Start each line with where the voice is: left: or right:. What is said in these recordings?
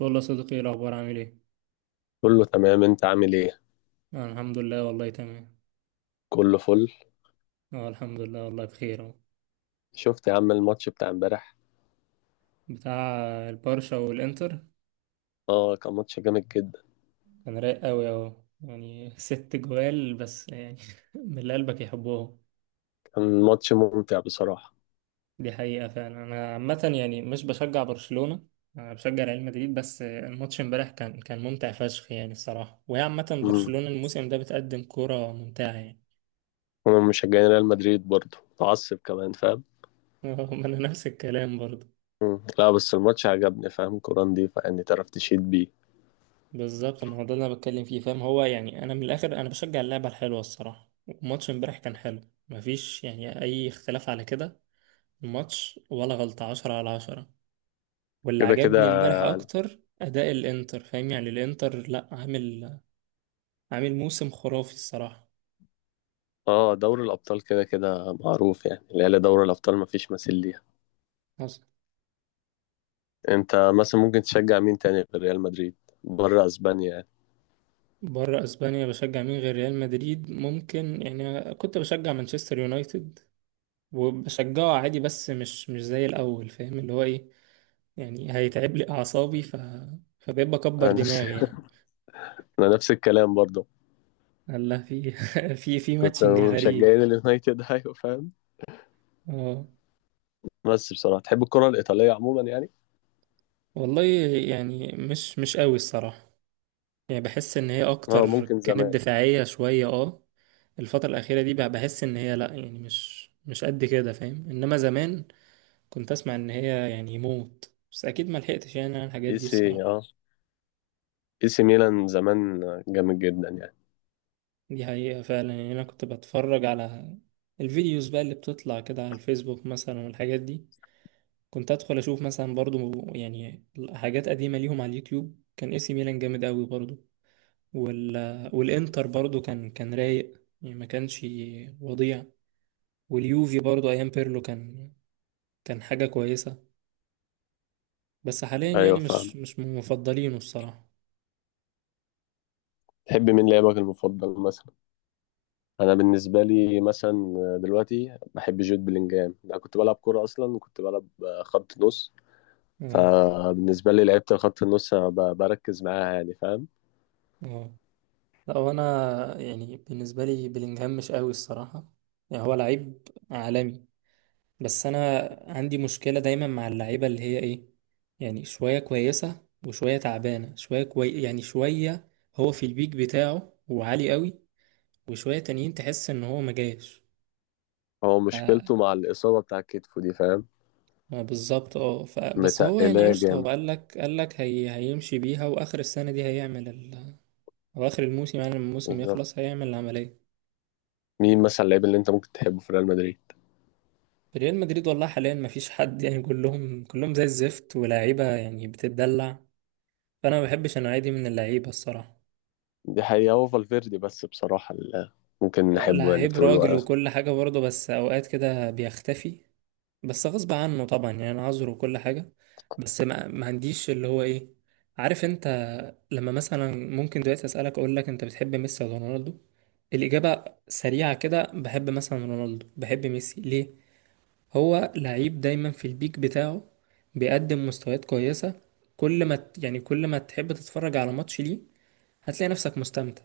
right: والله صديقي، ايه الاخبار؟ عامل ايه؟
left: كله تمام، انت عامل ايه؟
right: آه الحمد لله والله تمام.
left: كله فل.
right: اه الحمد لله والله بخير اهو.
left: شفت يا عم الماتش بتاع امبارح؟
right: بتاع البرشا والانتر.
left: اه، كان ماتش جامد جدا.
right: كان رايق قوي اهو يعني 6 جوال بس يعني من اللي قلبك يحبهم.
left: كان ماتش ممتع بصراحة.
right: دي حقيقة فعلا. انا عامة يعني مش بشجع برشلونة. انا بشجع ريال مدريد بس الماتش امبارح كان ممتع فشخ يعني الصراحة. وهي عامة
left: امم
right: برشلونة الموسم ده بتقدم كرة ممتعة يعني.
left: انا مشجعين ريال مدريد برضه متعصب كمان، فاهم؟
right: ما انا نفس الكلام برضه.
left: لا بس الماتش عجبني، فاهم؟ كورة نضيفة يعني، تعرف تشيد بيه.
right: بالظبط، ما هو ده اللي انا بتكلم فيه فاهم. هو يعني انا من الاخر انا بشجع اللعبه الحلوه الصراحه. وماتش امبارح كان حلو. مفيش يعني اي اختلاف على كده. الماتش ولا غلطه، 10/10. واللي
left: كده
right: عجبني
left: كده.
right: امبارح اكتر اداء الانتر فاهم. يعني الانتر لا عامل عامل موسم خرافي الصراحه.
left: اه دوري الابطال كده كده معروف يعني، العيال دوري الابطال مفيش مثيل ليها.
right: حصل.
left: انت مثلا ممكن تشجع مين تاني غير ريال مدريد؟ بره اسبانيا يعني.
right: بره اسبانيا بشجع مين غير ريال مدريد؟ ممكن يعني كنت بشجع مانشستر يونايتد وبشجعه عادي بس مش زي الاول فاهم، اللي هو ايه، يعني هيتعب لي أعصابي فبقيت بكبر
left: انا نفس
right: دماغي يعني.
left: انا نفس الكلام برضه.
right: الله في
left: كنت
right: ماتشنج غريب.
left: مشجعين اليونايتد ايوه فاهم.
right: اه
left: بس بصراحة تحب الكرة الإيطالية عموما يعني؟
right: والله يعني مش قوي الصراحة. يعني بحس إن هي
left: اه
right: أكتر
left: ممكن
right: كانت
left: زمان.
right: دفاعية شوية اه. الفترة الأخيرة دي بقى بحس إن هي لأ، يعني مش قد كده فاهم. إنما زمان كنت أسمع إن هي يعني موت، بس أكيد ما لحقتش يعني على الحاجات
left: اي
right: دي
left: سي
right: الصراحة.
left: اه اي سي ميلان زمان جامد جدا يعني.
right: دي حقيقة فعلا. يعني أنا كنت بتفرج على الفيديوز بقى اللي بتطلع كده على الفيسبوك مثلا والحاجات دي. كنت ادخل اشوف مثلا برضو يعني حاجات قديمه ليهم على اليوتيوب. كان اي سي ميلان جامد قوي برضو. وال... والانتر برضو كان رايق يعني، ما كانش وضيع. واليوفي برضو ايام بيرلو كان حاجه كويسه. بس حاليا
left: ايوه
right: يعني مش
left: فاهم.
right: مش من مفضلينه الصراحه.
left: تحب مين لاعبك المفضل مثلا؟ انا بالنسبة لي مثلا دلوقتي بحب جود بلينجهام. انا كنت بلعب كرة اصلا وكنت بلعب خط نص.
right: اه
left: فبالنسبة لي لعيبة الخط النص أنا بركز معاها يعني، فاهم؟
right: اه. لا، وانا يعني بالنسبه لي بلينجهام مش قوي الصراحه. يعني هو لعيب عالمي، بس انا عندي مشكلة دايما مع اللعيبة اللي هي ايه. يعني شوية كويسة وشوية تعبانة، شوية كوي يعني شوية. هو في البيك بتاعه وعالي قوي، وشوية تانيين تحس ان هو ما جاش
left: هو
right: ف-
left: مشكلته مع الإصابة بتاع كتفه دي، فاهم؟
right: ما بالظبط اه بس هو يعني
left: متقلاه
right: قشطة.
left: جامد.
right: هو قالك هيمشي بيها واخر السنة دي هيعمل او اخر الموسم. يعني لما الموسم
left: بالظبط.
right: يخلص هيعمل العملية.
left: مين مثلا اللعيب اللي انت ممكن تحبه في ريال مدريد؟
right: في ريال مدريد والله حاليا ما فيش حد يعني، كلهم زي الزفت، ولاعيبة يعني بتتدلع. فانا ما بحبش النوعية دي من اللعيبة الصراحة.
left: دي حقيقة، هو فالفيردي بس بصراحة اللي ممكن نحبه يعني في
right: لعيب
left: طول
right: راجل
left: الوقت.
right: وكل حاجة برضه، بس أوقات كده بيختفي، بس غصب عنه طبعا يعني، أنا عذره وكل حاجة. بس ما عنديش اللي هو إيه، عارف أنت. لما مثلا ممكن دلوقتي أسألك أقول لك أنت بتحب ميسي ولا رونالدو، الإجابة سريعة كده. بحب مثلا رونالدو، بحب ميسي ليه. هو لعيب دايما في البيك بتاعه، بيقدم مستويات كويسة. كل ما ت- يعني كل ما تحب تتفرج على ماتش ليه هتلاقي نفسك مستمتع.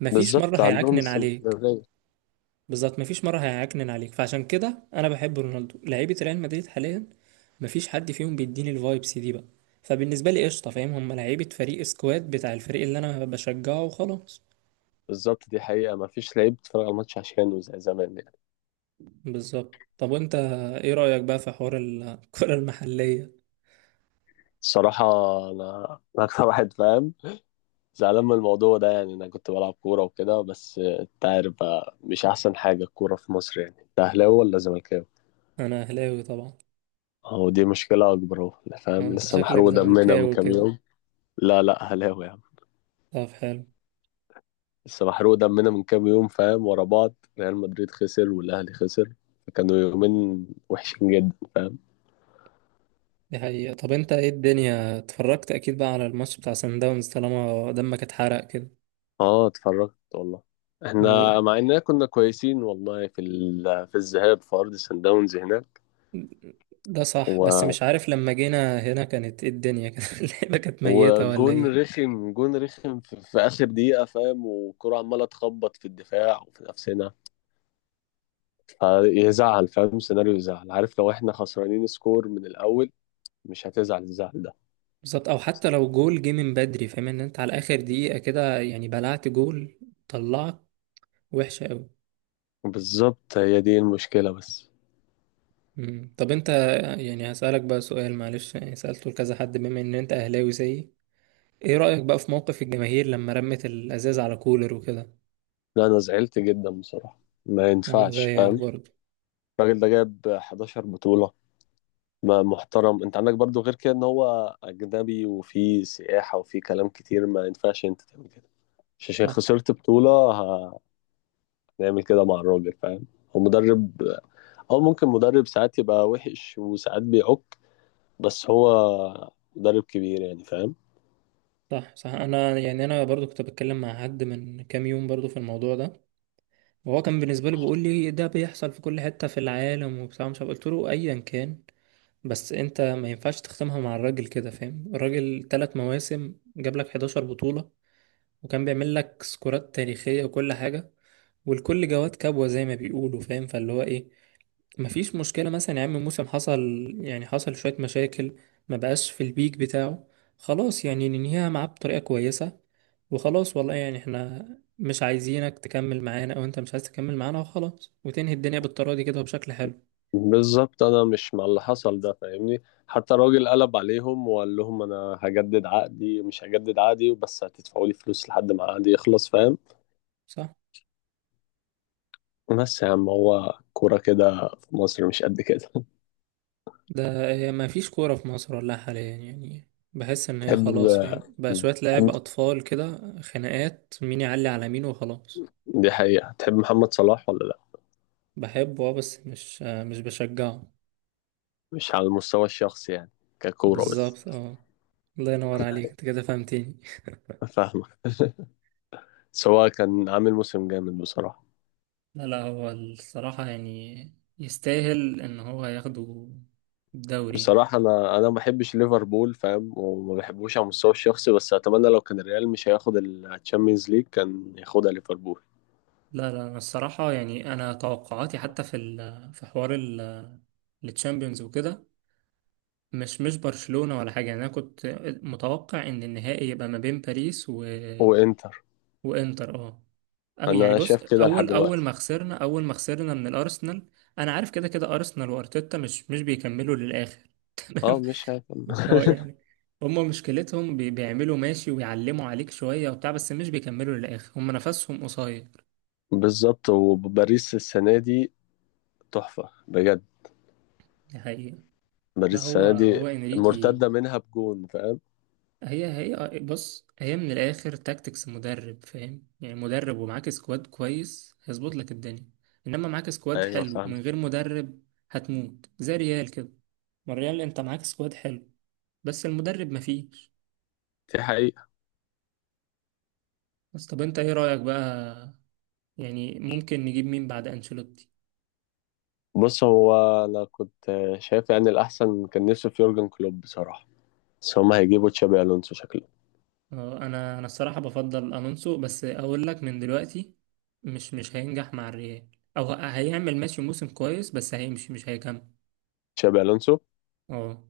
right: مفيش مرة
left: بالظبط، عندهم
right: هيعكنن عليك.
left: استمرارية.
right: بالظبط، مفيش مرة هيعكنن عليك. فعشان كده انا بحب رونالدو. لعيبة ريال مدريد حاليا مفيش حد فيهم بيديني الفايبس دي بقى. فبالنسبة لي قشطة فاهم، هم لعيبة فريق، سكواد بتاع الفريق اللي انا بشجعه وخلاص.
left: بالظبط، دي حقيقة، ما فيش لعيب بتتفرج على الماتش عشانه زي زمان يعني.
right: بالظبط. طب وانت ايه رأيك بقى في حوار الكرة المحلية؟
left: الصراحة أنا أنا أكتر واحد فاهم زعلان من الموضوع ده يعني. أنا كنت بلعب كورة وكده، بس أنت عارف بقى مش أحسن حاجة الكورة في مصر. يعني أنت أهلاوي ولا زملكاوي؟
right: انا اهلاوي طبعا.
left: أهو دي مشكلة أكبر، أهو
right: آه،
left: فاهم،
right: انت
left: لسه
right: شكلك
left: محروق دمنا من
right: زملكاوي
left: كام
right: كده.
left: يوم. لا لا، أهلاوي يا عم.
right: طب حلو.
left: لسه محروق دمنا من كام يوم، فاهم؟ ورا بعض ريال مدريد خسر والاهلي خسر، فكانوا يومين وحشين جدا.
right: دي حقيقة. طب انت ايه الدنيا، اتفرجت اكيد بقى على الماتش بتاع سان داونز طالما دمك اتحرق كده؟
left: اه اتفرجت والله. احنا مع اننا كنا كويسين والله في الذهاب في ارض سان داونز هناك
right: ده صح، بس
left: و...
right: مش عارف لما جينا هنا كانت ايه الدنيا كده اللعبة كانت ميتة ولا
left: وجون
right: ايه؟
left: رخم، جون رخم في اخر دقيقه، فاهم؟ والكره عماله تخبط في الدفاع وفي نفسنا، فيزعل، فاهم؟ سيناريو يزعل، عارف؟ لو احنا خسرانين سكور من الاول مش هتزعل الزعل ده.
right: بالظبط، او حتى لو جول جه من بدري فاهم، ان انت على اخر دقيقة كده يعني بلعت جول، طلعك وحشة قوي.
left: بالظبط هي دي المشكله بس.
right: طب انت يعني هسألك بقى سؤال معلش. يعني سألته لكذا حد، بما ان انت اهلاوي زيي، ايه رأيك بقى في موقف الجماهير لما رمت الازاز على كولر وكده؟
left: لا، انا زعلت جدا بصراحه. ما
right: انا
left: ينفعش،
right: زيك
left: فاهم؟
right: برضه.
left: الراجل ده جاب 11 بطوله. ما محترم، انت عندك برضو غير كده ان هو اجنبي وفي سياحه وفي كلام كتير. ما ينفعش انت تعمل كده. مش عشان
right: صح
left: خسرت بطوله هنعمل كده مع الراجل، فاهم؟ هو مدرب. هو ممكن مدرب ساعات يبقى وحش وساعات بيعك، بس هو مدرب كبير يعني، فاهم؟
right: صح صح. انا يعني انا برضو كنت بتكلم مع حد من كام يوم برضو في الموضوع ده، وهو كان بالنسبة لي بيقول لي ده بيحصل في كل حتة في العالم وبتاع، مش عارف. قلت له أيا كان، بس أنت ما ينفعش تختمها مع الراجل كده فاهم. الراجل 3 مواسم جاب لك 11 بطولة، وكان بيعمل لك سكورات تاريخية وكل حاجة. والكل جواد كبوة زي ما بيقولوا فاهم، فاللي هو إيه، مفيش مشكلة مثلا يا عم. موسم حصل، يعني حصل شوية مشاكل، ما بقاش في البيك بتاعه، خلاص يعني ننهيها معاه بطريقة كويسة. وخلاص والله، يعني احنا مش عايزينك تكمل معانا او انت مش عايز تكمل معانا وخلاص، وتنهي الدنيا بالطريقة دي كده وبشكل حلو.
left: بالظبط. انا مش مع اللي حصل ده، فاهمني؟ حتى الراجل قلب عليهم وقال لهم انا هجدد عقدي مش هجدد عقدي بس هتدفعوا لي فلوس لحد ما عقدي يخلص، فاهم؟
right: صح.
left: بس يا عم هو كورة كده في مصر مش قد كده.
right: ده هي مفيش كورة في مصر ولا حاليا يعني، بحس ان هي
left: تحب
right: خلاص فاهم، بقى شوية لعب
left: تحب-
right: اطفال كده، خناقات مين يعلي على مين وخلاص.
left: دي حقيقة، تحب محمد صلاح ولا لا؟
right: بحبه اه، بس مش مش بشجعه.
left: مش على المستوى الشخصي يعني، ككورة بس.
right: بالظبط اه. الله ينور عليك، انت كده فهمتني.
left: فاهمك. سواء كان عامل موسم جامد بصراحة.
right: لا لا، هو الصراحة يعني يستاهل ان هو ياخده الدوري يعني.
left: بصراحة أنا ما بحبش ليفربول، فاهم؟ وما بحبوش على المستوى الشخصي، بس أتمنى لو كان الريال مش هياخد الشامبيونز ليج كان ياخدها ليفربول.
right: لا لا، انا الصراحة يعني انا توقعاتي حتى في في حوار التشامبيونز وكده مش برشلونة ولا حاجة. يعني انا كنت متوقع ان النهائي يبقى ما بين باريس
left: وإنتر.
right: وانتر اه. او يعني
left: أنا
right: بص،
left: شايف كده لحد دلوقتي.
right: اول ما خسرنا من الارسنال. انا عارف كده كده ارسنال وارتيتا مش بيكملوا للاخر.
left: أه مش هيكمل
right: اه يعني، هم مشكلتهم بيعملوا ماشي ويعلموا عليك شوية وبتاع، بس مش بيكملوا للآخر. هم نفسهم قصير.
left: بالظبط، وباريس السنة دي تحفة بجد.
right: دي حقيقة. لا،
left: باريس
right: هو
left: السنة دي
right: هو انريكي.
left: مرتدة منها بجون، فاهم؟
right: هي بص هي من الآخر تاكتكس مدرب فاهم. يعني مدرب ومعاك سكواد كويس هيظبط لك الدنيا. انما معاك سكواد
left: أيوة
right: حلو
left: فاهم.
right: من غير مدرب هتموت زي ريال كده. ما الريال انت معاك سكواد حلو بس المدرب مفيش.
left: دي حقيقة.
right: بس طب انت ايه رأيك بقى؟ يعني ممكن نجيب مين بعد انشيلوتي؟
left: بص هو، أنا كنت شايف يعني الأحسن، كان نفسي في يورجن كلوب بصراحة، بس هما هيجيبوا تشابي ألونسو شكله.
right: اه، انا الصراحه بفضل الونسو، بس اقول لك من دلوقتي مش هينجح مع الريال. او هيعمل ماشي موسم كويس، بس هيمشي مش هيكمل.
left: تشابي ألونسو
right: اه.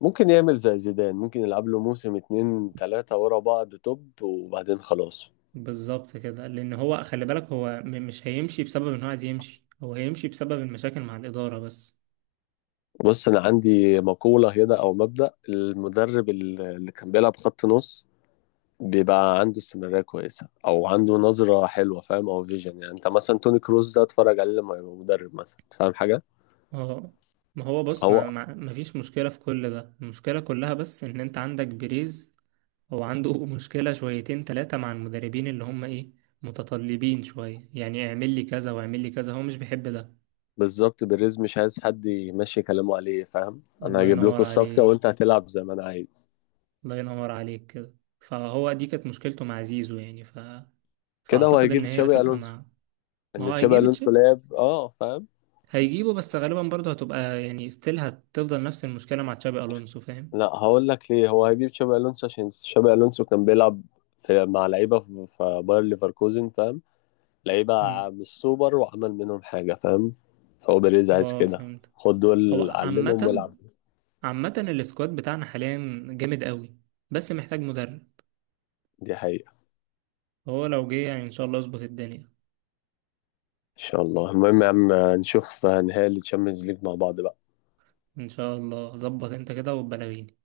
left: ممكن يعمل زي زيدان، ممكن يلعب له موسم اتنين تلاتة ورا بعض توب وبعدين خلاص.
right: بالظبط كده، لان هو خلي بالك هو مش هيمشي بسبب ان هو عايز يمشي، هو هيمشي بسبب المشاكل مع الاداره بس.
left: بص أنا عندي مقولة هنا أو مبدأ، المدرب اللي كان بيلعب خط نص بيبقى عنده استمرارية كويسة أو عنده نظرة حلوة، فاهم؟ أو فيجن يعني، أنت مثلا توني كروز ده اتفرج عليه لما يبقى مدرب مثلا، فاهم حاجة؟
right: اه. ما هو بص ما,
left: هو
right: ما, ما فيش مشكله في كل ده، المشكله كلها بس ان انت عندك بيريز. هو عنده مشكله شويتين ثلاثه مع المدربين اللي هم ايه، متطلبين شويه، يعني اعمل لي كذا واعمل لي كذا هو مش بيحب ده.
left: بالظبط، بيريز مش عايز حد يمشي كلامه عليه، فاهم؟ أنا
right: الله
left: هجيب
right: ينور
left: لكم الصفقة وأنت
right: عليك.
left: هتلعب زي ما أنا عايز.
right: الله ينور عليك كده. فهو دي كانت مشكلته مع زيزو يعني
left: كده هو
right: فأعتقد إن
left: هيجيب
right: هي
left: تشابي
right: هتبقى
left: ألونسو.
right: مع. ما
left: إن
right: هو
left: تشابي
right: هيجيب
left: ألونسو
right: تشابي،
left: لعب أه، فاهم؟
right: هيجيبه، بس غالبا برضه هتبقى يعني ستيل هتفضل نفس المشكلة مع تشابي ألونسو فاهم.
left: لا هقول لك ليه، هو هيجيب شابي الونسو عشان شابي الونسو كان بيلعب في مع لعيبه في في باير ليفركوزن، فاهم؟ لعيبه
right: امم.
left: مش سوبر وعمل منهم حاجه، فاهم؟ فهو بيريز عايز
right: اه
left: كده،
right: فهمت.
left: خد دول
right: هو
left: علمهم
right: عامة
left: والعب.
right: عامة السكواد بتاعنا حاليا جامد قوي، بس محتاج مدرب.
left: دي حقيقه.
right: هو لو جه يعني إن شاء الله اظبط الدنيا.
left: ان شاء الله، المهم يا عم نشوف نهائي الشامبيونز ليج مع بعض بقى.
right: إن شاء الله. ظبط أنت كده وبلغيني.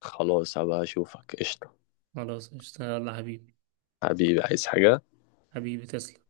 left: خلاص هبقى اشوفك، قشطه.
right: خلاص، اشتغل يلا حبيبي.
left: حبيبي عايز حاجه؟
right: حبيبي تسلم.